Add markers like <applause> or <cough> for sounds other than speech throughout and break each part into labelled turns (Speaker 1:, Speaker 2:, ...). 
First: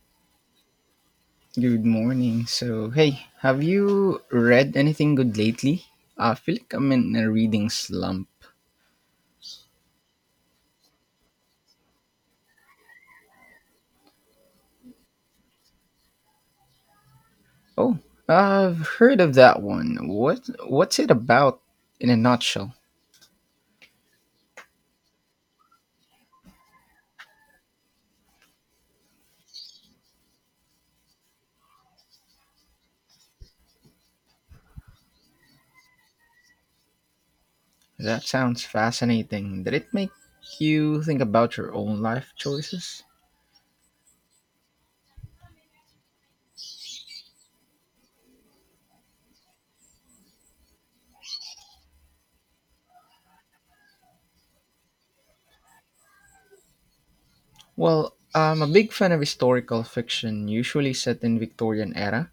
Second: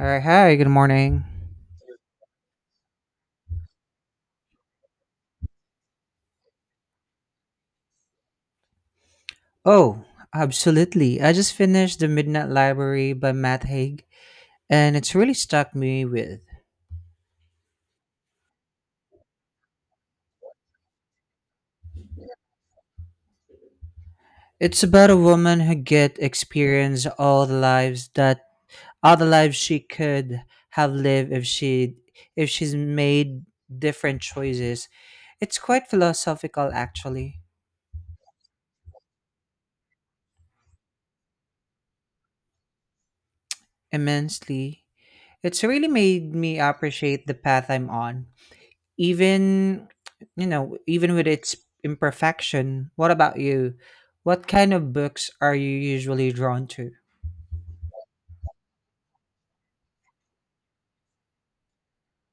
Speaker 1: All right, hi, good morning.
Speaker 2: Good morning. So, hey, have you read anything good lately? I feel like I'm in a reading slump.
Speaker 1: Oh, absolutely. I just finished The Midnight Library by Matt Haig, and it's really stuck me with.
Speaker 2: Oh, I've heard of that one. What's it about in a nutshell?
Speaker 1: It's about a woman who get experience all the lives that all the lives she could have lived if she if she's made different choices. It's quite philosophical actually,
Speaker 2: That sounds fascinating. Did it make you think about your own life choices?
Speaker 1: immensely. It's really made me appreciate the path I'm on, even even with its imperfection. What about you? What kind of books are you usually drawn to?
Speaker 2: Well, I'm a big fan of historical fiction, usually set in Victorian era.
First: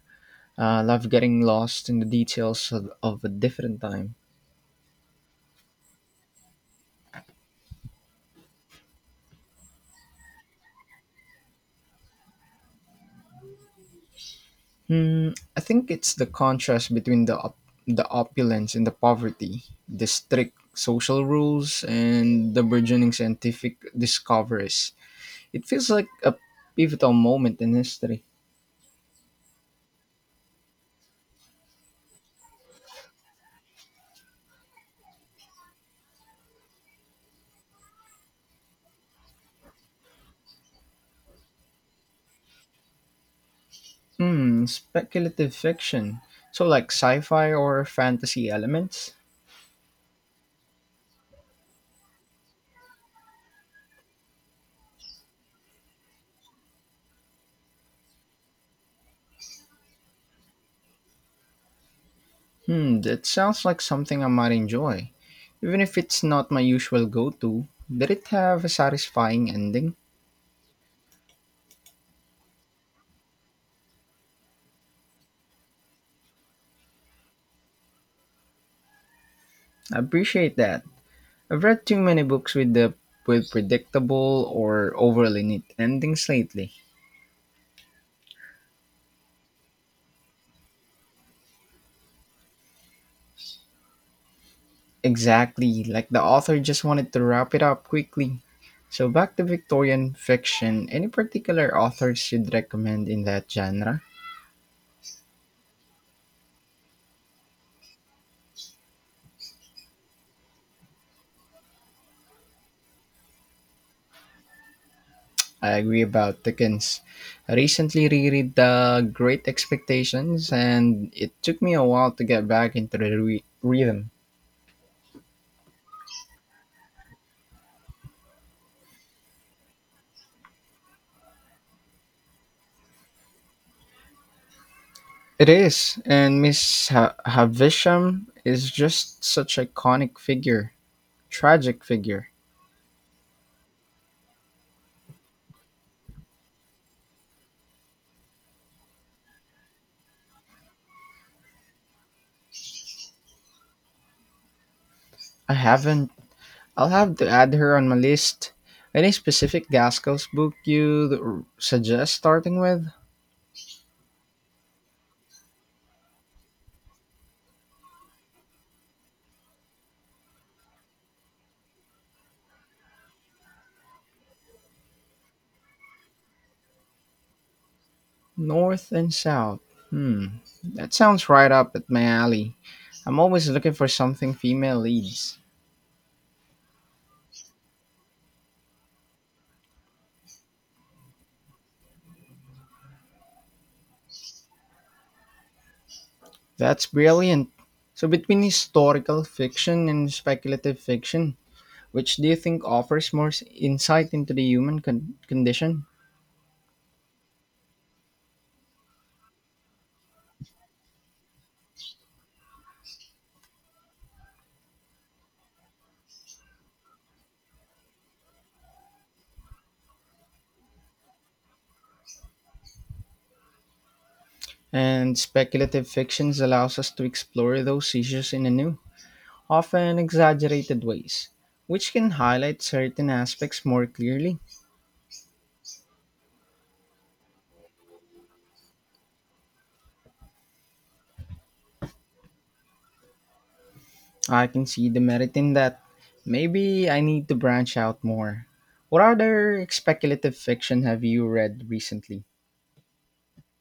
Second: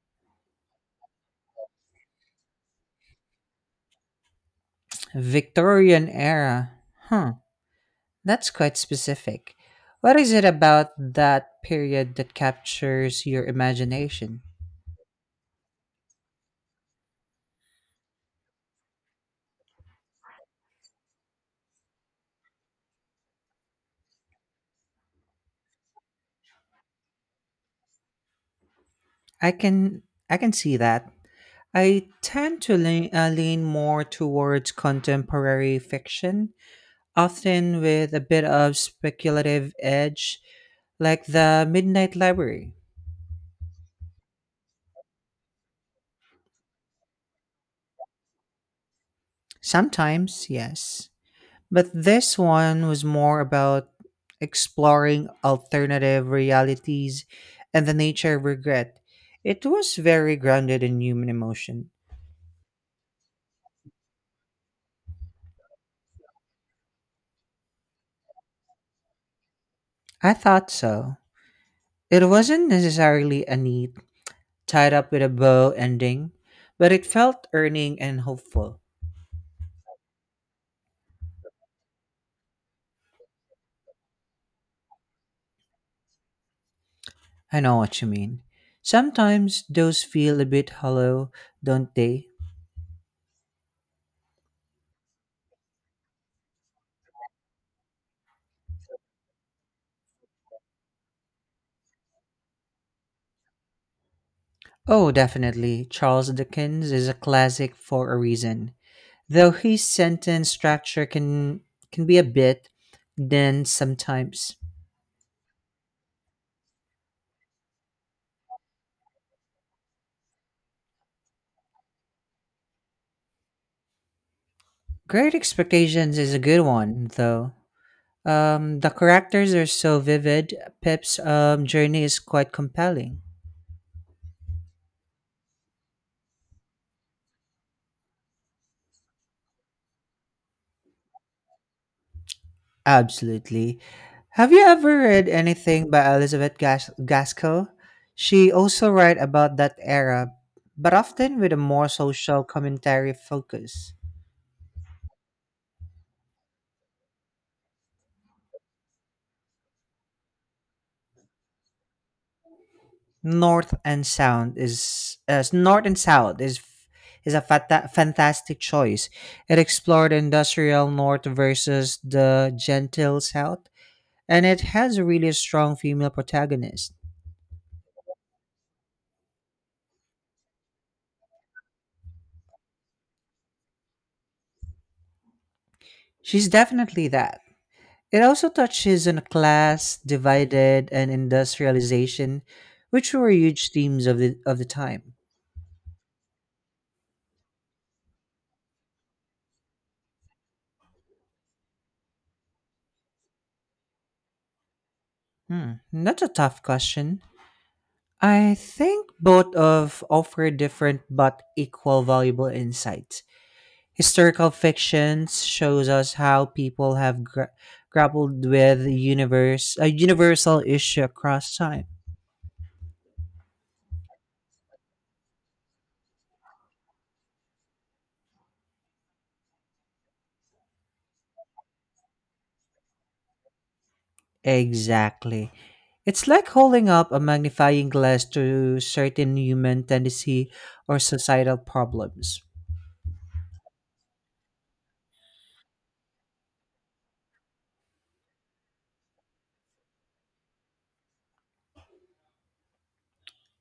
Speaker 2: I love getting lost in the details of a different time.
Speaker 1: Victorian era, huh? That's quite specific. What is it about that period that captures your imagination?
Speaker 2: I think it's the contrast between the the opulence and the poverty, the strict social rules and the burgeoning scientific discoveries. It feels like a pivotal moment in history.
Speaker 1: i can I can see that. I tend to lean, lean more towards contemporary fiction, often with a bit of speculative edge, like the Midnight Library.
Speaker 2: Hmm, speculative fiction. So like sci-fi or fantasy elements?
Speaker 1: Sometimes, yes. But this one was more about exploring alternative realities and the nature of regret. It was very grounded in human emotion.
Speaker 2: Hmm, that sounds like something I might enjoy. Even if it's not my usual go-to, did it have a satisfying ending?
Speaker 1: I thought so. It wasn't necessarily a neat, tied up with a bow ending, but it felt earning and hopeful.
Speaker 2: I appreciate that. I've read too many books with predictable or overly neat endings lately.
Speaker 1: I know what you mean. Sometimes those feel a bit hollow, don't they?
Speaker 2: Exactly, like the author just wanted to wrap it up quickly. So back to Victorian fiction, any particular authors you'd recommend in that genre?
Speaker 1: Oh, definitely. Charles Dickens is a classic for a reason. Though his sentence structure can be a bit dense sometimes.
Speaker 2: I agree about Dickens. I recently reread The Great Expectations and it took me a while to get back into the rhythm.
Speaker 1: Great Expectations is a good one, though. The characters are so vivid. Pip's journey is quite compelling.
Speaker 2: It is, and Miss Havisham is just such an iconic figure. Tragic figure.
Speaker 1: Absolutely. Have you ever read anything by Elizabeth Gaskell? She also writes about that era, but often with a more social commentary focus.
Speaker 2: I haven't. I'll have to add her on my list. Any specific Gaskell's book you'd suggest starting with?
Speaker 1: North and South is a fantastic choice. It explored industrial North versus the gentle South, and it has a really strong female protagonist.
Speaker 2: North and South. Hmm. That sounds right up at my alley. I'm always looking for something female leads.
Speaker 1: She's definitely that. It also touches on class divided and industrialization, which were huge themes of the time.
Speaker 2: That's brilliant. So, between historical fiction and speculative fiction, which do you think offers more insight into the human
Speaker 1: Hmm,
Speaker 2: condition?
Speaker 1: that's a tough question. I think both of offer different but equal valuable insights. Historical fictions shows us how people have grappled with universe a universal issue across time.
Speaker 2: And speculative fictions allows us to explore those issues in a new, often exaggerated ways, which can highlight certain aspects more clearly.
Speaker 1: Exactly. It's like holding up a magnifying glass to certain human tendency or societal problems.
Speaker 2: I can see the merit in that. Maybe I need to branch out more. What other speculative fiction have you read recently?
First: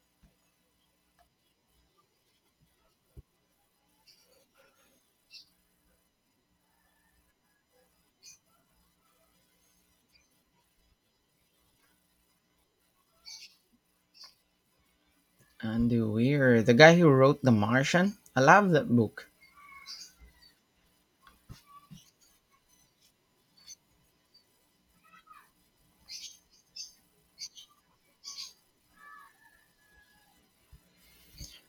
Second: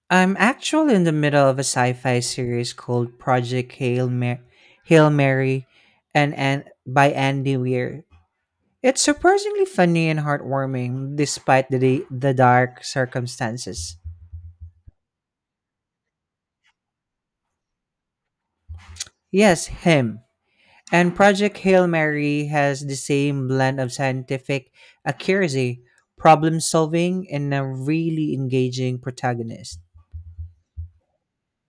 Speaker 1: I'm actually in the middle of a sci-fi series called Hail Mary and by Andy Weir. It's surprisingly funny and heartwarming despite the dark circumstances.
Speaker 2: Andy Weir, the guy who wrote The Martian? I love that book.
Speaker 1: Yes, him. And Project Hail Mary has the same blend of scientific accuracy, problem solving, and a really engaging protagonist.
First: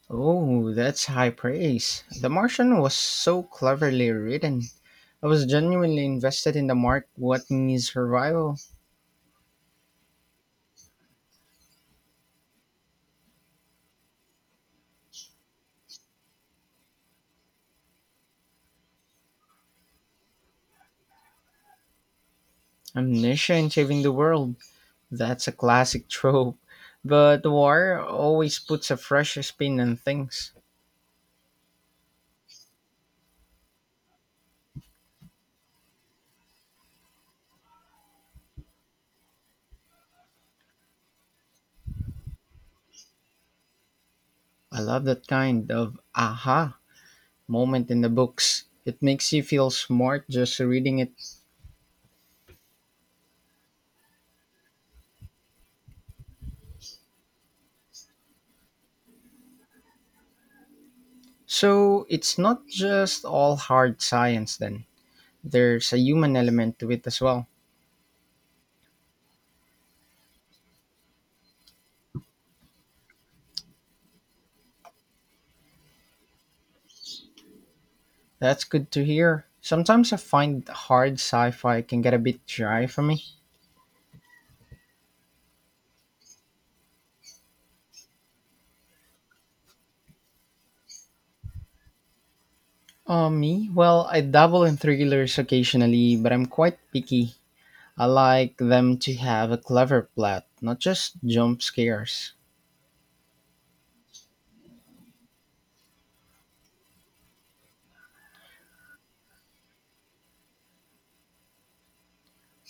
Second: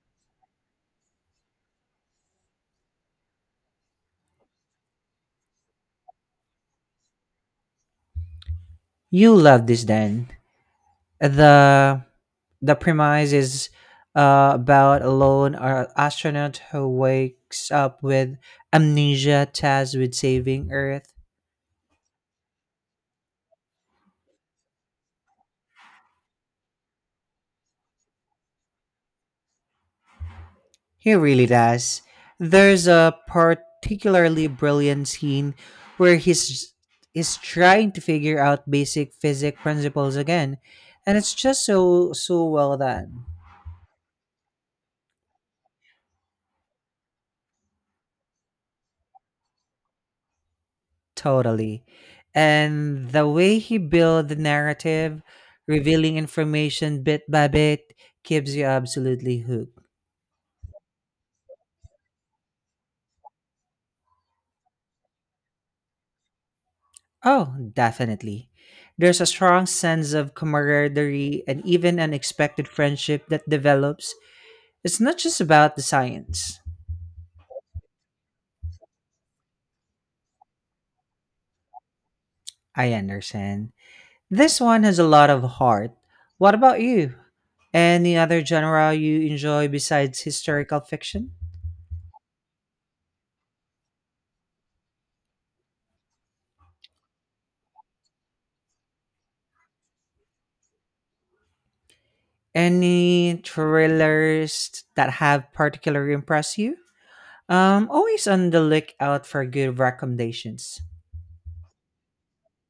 Speaker 2: Oh, that's high praise. The Martian was so cleverly written. I was genuinely invested in the mark what means survival,
Speaker 1: You love this, then. The the premise is about a lone astronaut who wakes up with amnesia, tasked with saving Earth.
Speaker 2: amnesia, and saving the world. That's a classic <laughs> trope, but war always puts a fresh spin on things.
Speaker 1: He really does. There's a particularly brilliant scene where he's is trying to figure out basic physics principles again, and it's just so well done.
Speaker 2: I love that kind of aha moment in the books. It makes you feel smart just reading it.
Speaker 1: Totally. And the way he built the narrative, revealing information bit by bit, keeps you absolutely hooked.
Speaker 2: So it's not just all hard science then. There's a human element to it as well.
Speaker 1: Oh, definitely. There's a strong sense of camaraderie and even unexpected friendship that develops. It's not just about the science.
Speaker 2: That's good to hear. Sometimes I find hard sci-fi can get a bit dry
Speaker 1: I
Speaker 2: for me.
Speaker 1: understand. This one has a lot of heart. What about you? Any other genre you enjoy besides historical fiction?
Speaker 2: Me? Well, I dabble in thrillers occasionally, but I'm quite picky. I like them to have a clever plot, not just jump scares.
Speaker 1: Any thrillers that have particularly impressed you? Always on the lookout for good recommendations.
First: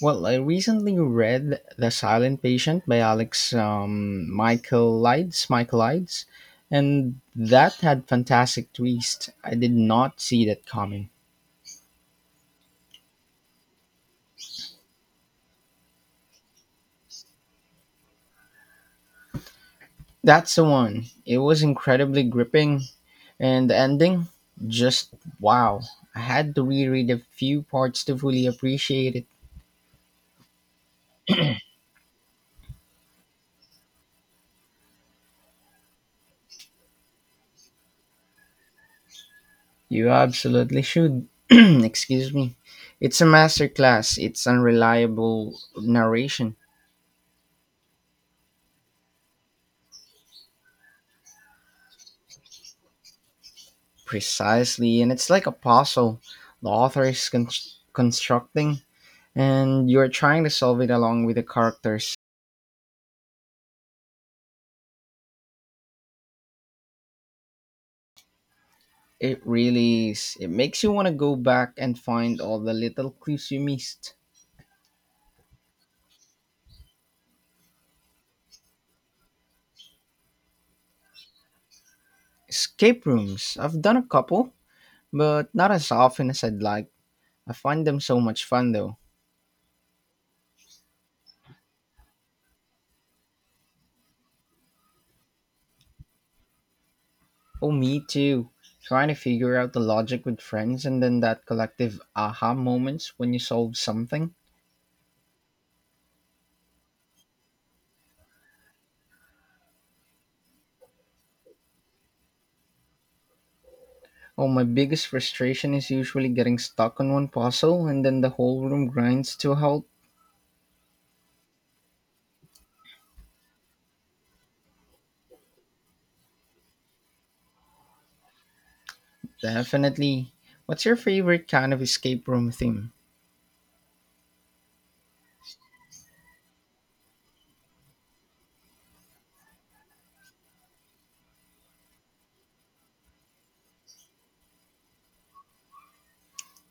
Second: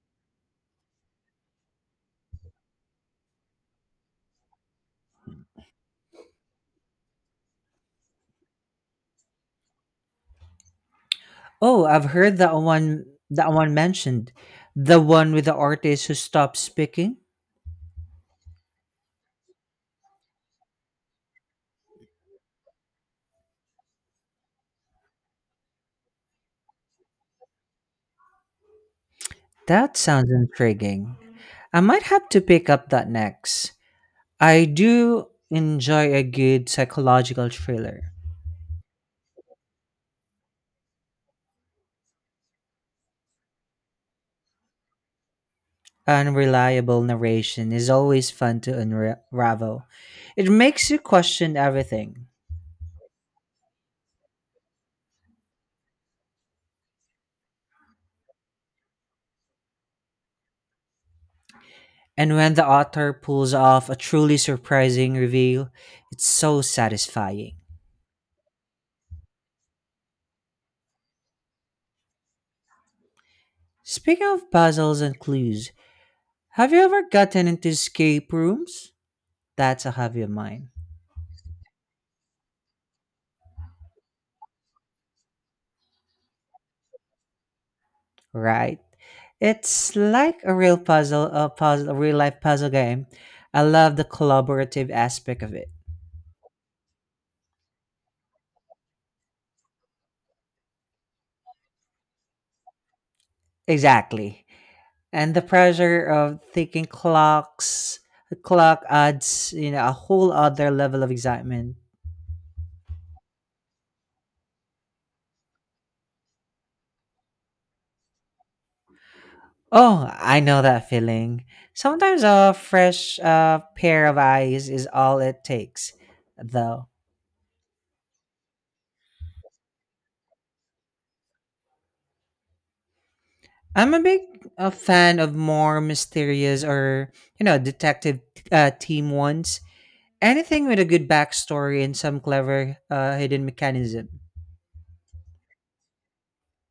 Speaker 2: Well, I recently read The Silent Patient by Alex Michael Lides, Michael Lides, and that had fantastic twist. I did not see that coming.
Speaker 1: Oh, I've heard that one mentioned. The one with the artist who stopped speaking.
Speaker 2: That's the one. It was incredibly gripping, and the ending, just wow. I had to reread a few parts to fully appreciate it.
Speaker 1: That sounds intriguing. I might have to pick up that next. I do enjoy a good psychological thriller.
Speaker 2: You absolutely should. <clears throat> Excuse me. It's a masterclass. It's unreliable narration.
Speaker 1: Unreliable narration is always fun to unravel. It makes you question everything.
Speaker 2: Precisely. And it's like a puzzle. The author is constructing, and you're trying to solve it along with the characters.
Speaker 1: And when the author pulls off a truly surprising reveal, it's so satisfying.
Speaker 2: It really is. It makes you want to go back and find all the little clues you missed.
Speaker 1: Speaking of puzzles and clues, have you ever gotten into escape rooms? That's a hobby of mine.
Speaker 2: Escape rooms. I've done a couple, but not as often as I'd like. I find them so much fun,
Speaker 1: Right.
Speaker 2: though.
Speaker 1: It's like a real puzzle, a real life puzzle game. I love the collaborative aspect of it.
Speaker 2: Oh, me too. Trying to figure out the logic with friends and then that collective aha moments when you solve something.
Speaker 1: Exactly. And the pressure of thinking clock adds, a whole other level of excitement.
Speaker 2: Oh, my biggest frustration is usually getting stuck on one puzzle and then the whole room grinds to a halt.
Speaker 1: Oh, I know that feeling. Sometimes a fresh pair of eyes is all it takes, though.
Speaker 2: Definitely. What's your favorite kind of escape room theme?
Speaker 1: I'm a big fan of more mysterious or, detective team ones. Anything with a good backstory and some clever hidden mechanism.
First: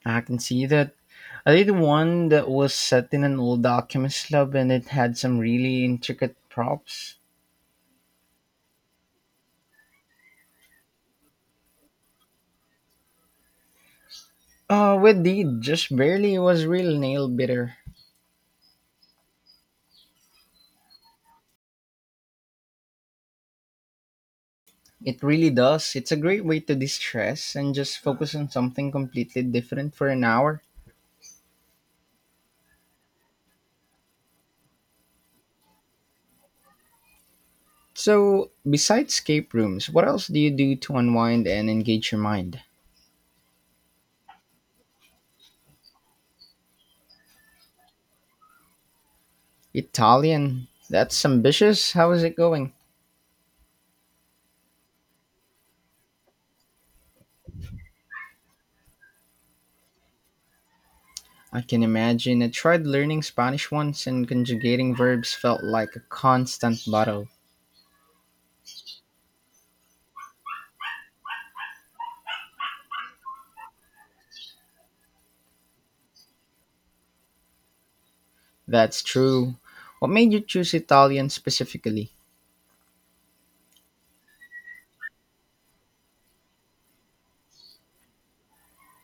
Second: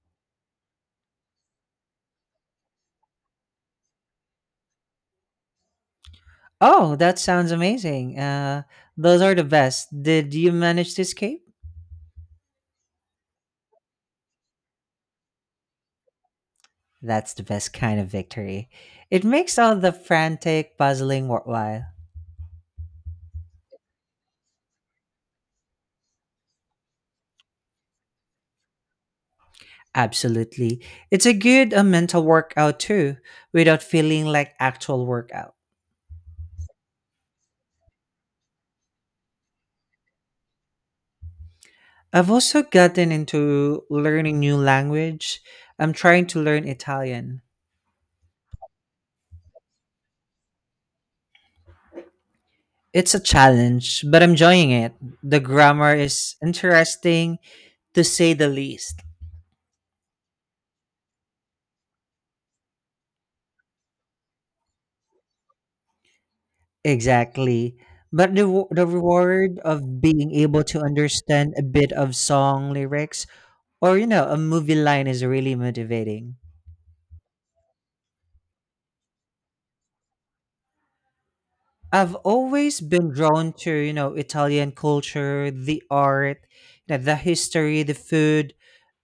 Speaker 2: I can see that. I did one that was set in an old alchemist lab and it had some really intricate
Speaker 1: Oh,
Speaker 2: props.
Speaker 1: that sounds amazing. Those are the best. Did you manage to escape?
Speaker 2: With the just barely was real nail
Speaker 1: That's the best
Speaker 2: biter.
Speaker 1: kind of victory. It makes all the frantic puzzling worthwhile.
Speaker 2: It really does. It's a great way to de-stress and just focus on something completely different for an hour.
Speaker 1: Absolutely. It's a good mental workout too, without feeling like actual workout.
Speaker 2: So, besides escape rooms, what else do you do to unwind and engage your
Speaker 1: I've
Speaker 2: mind?
Speaker 1: also gotten into learning new language. I'm trying to learn Italian.
Speaker 2: Italian. That's ambitious. How is it going?
Speaker 1: It's a challenge, but I'm enjoying it. The grammar is interesting, to say the least.
Speaker 2: I can imagine. I tried learning Spanish once and conjugating verbs felt like a constant battle.
Speaker 1: Exactly. But the reward of being able to understand a bit of song lyrics or, a movie line is really motivating.
Speaker 2: That's true. What made you choose Italian specifically?
Speaker 1: I've always been drawn to, Italian culture, the art, you the history, the food,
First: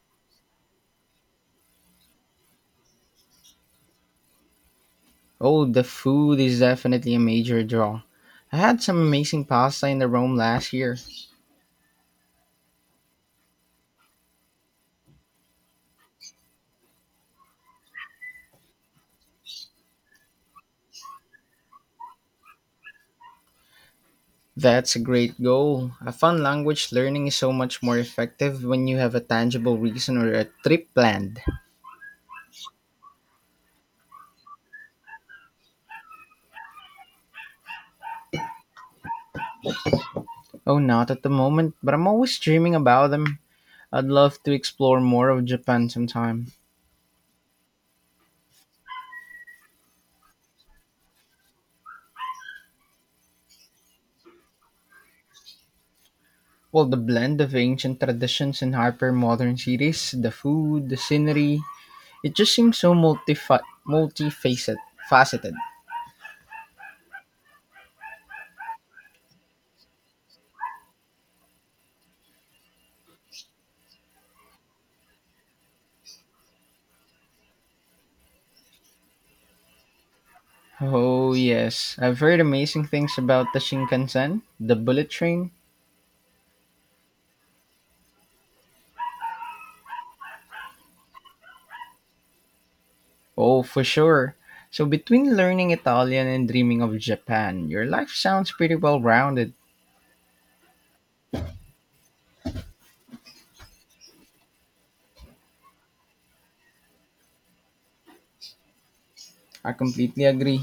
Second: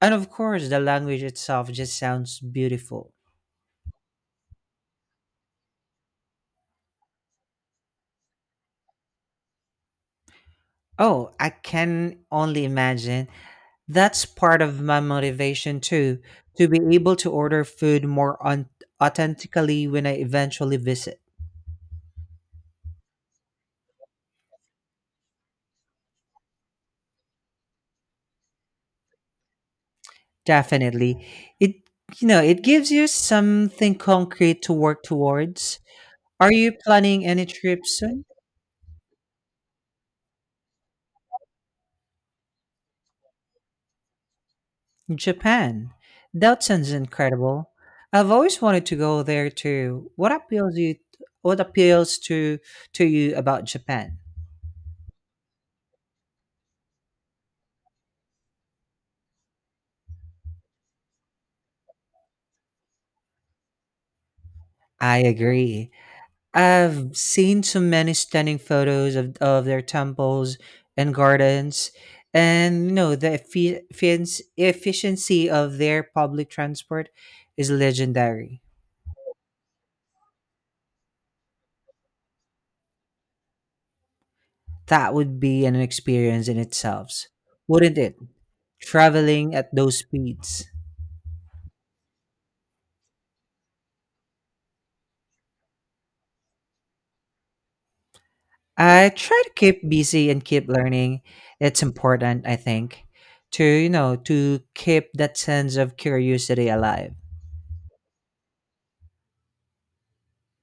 Speaker 1: and of course, the language itself just sounds beautiful.
Speaker 2: Oh, the food is definitely a major draw. I had some amazing pasta in the Rome last year.
Speaker 1: Oh, I can only imagine. That's part of my motivation too, to be able to order food more authentically when I eventually visit.
Speaker 2: That's a great goal. I found language learning is so much more effective when you have a tangible reason or a trip
Speaker 1: Definitely.
Speaker 2: planned.
Speaker 1: It, it gives you something concrete to work towards. Are you planning any trips soon?
Speaker 2: Oh, not at the moment, but I'm always dreaming about them. I'd love to explore more of Japan
Speaker 1: Japan.
Speaker 2: sometime.
Speaker 1: That sounds incredible. I've always wanted to go there too. What appeals to you about Japan?
Speaker 2: Well, the blend of ancient traditions and hyper-modern cities, the food, the scenery, it just seems so multifaceted.
Speaker 1: I
Speaker 2: Faceted.
Speaker 1: agree. I've seen so many stunning photos of their temples and gardens, and the efficiency of their public transport is legendary.
Speaker 2: Oh yes, I've heard amazing things about the Shinkansen, the bullet
Speaker 1: That would
Speaker 2: train.
Speaker 1: be an experience in itself, wouldn't it? Traveling at those speeds.
Speaker 2: Oh, for sure. So between learning Italian and dreaming of Japan, your life sounds pretty well
Speaker 1: I try to
Speaker 2: rounded.
Speaker 1: keep busy and keep learning. It's important, I think, to to keep that sense of curiosity alive.
Speaker 2: I completely agree.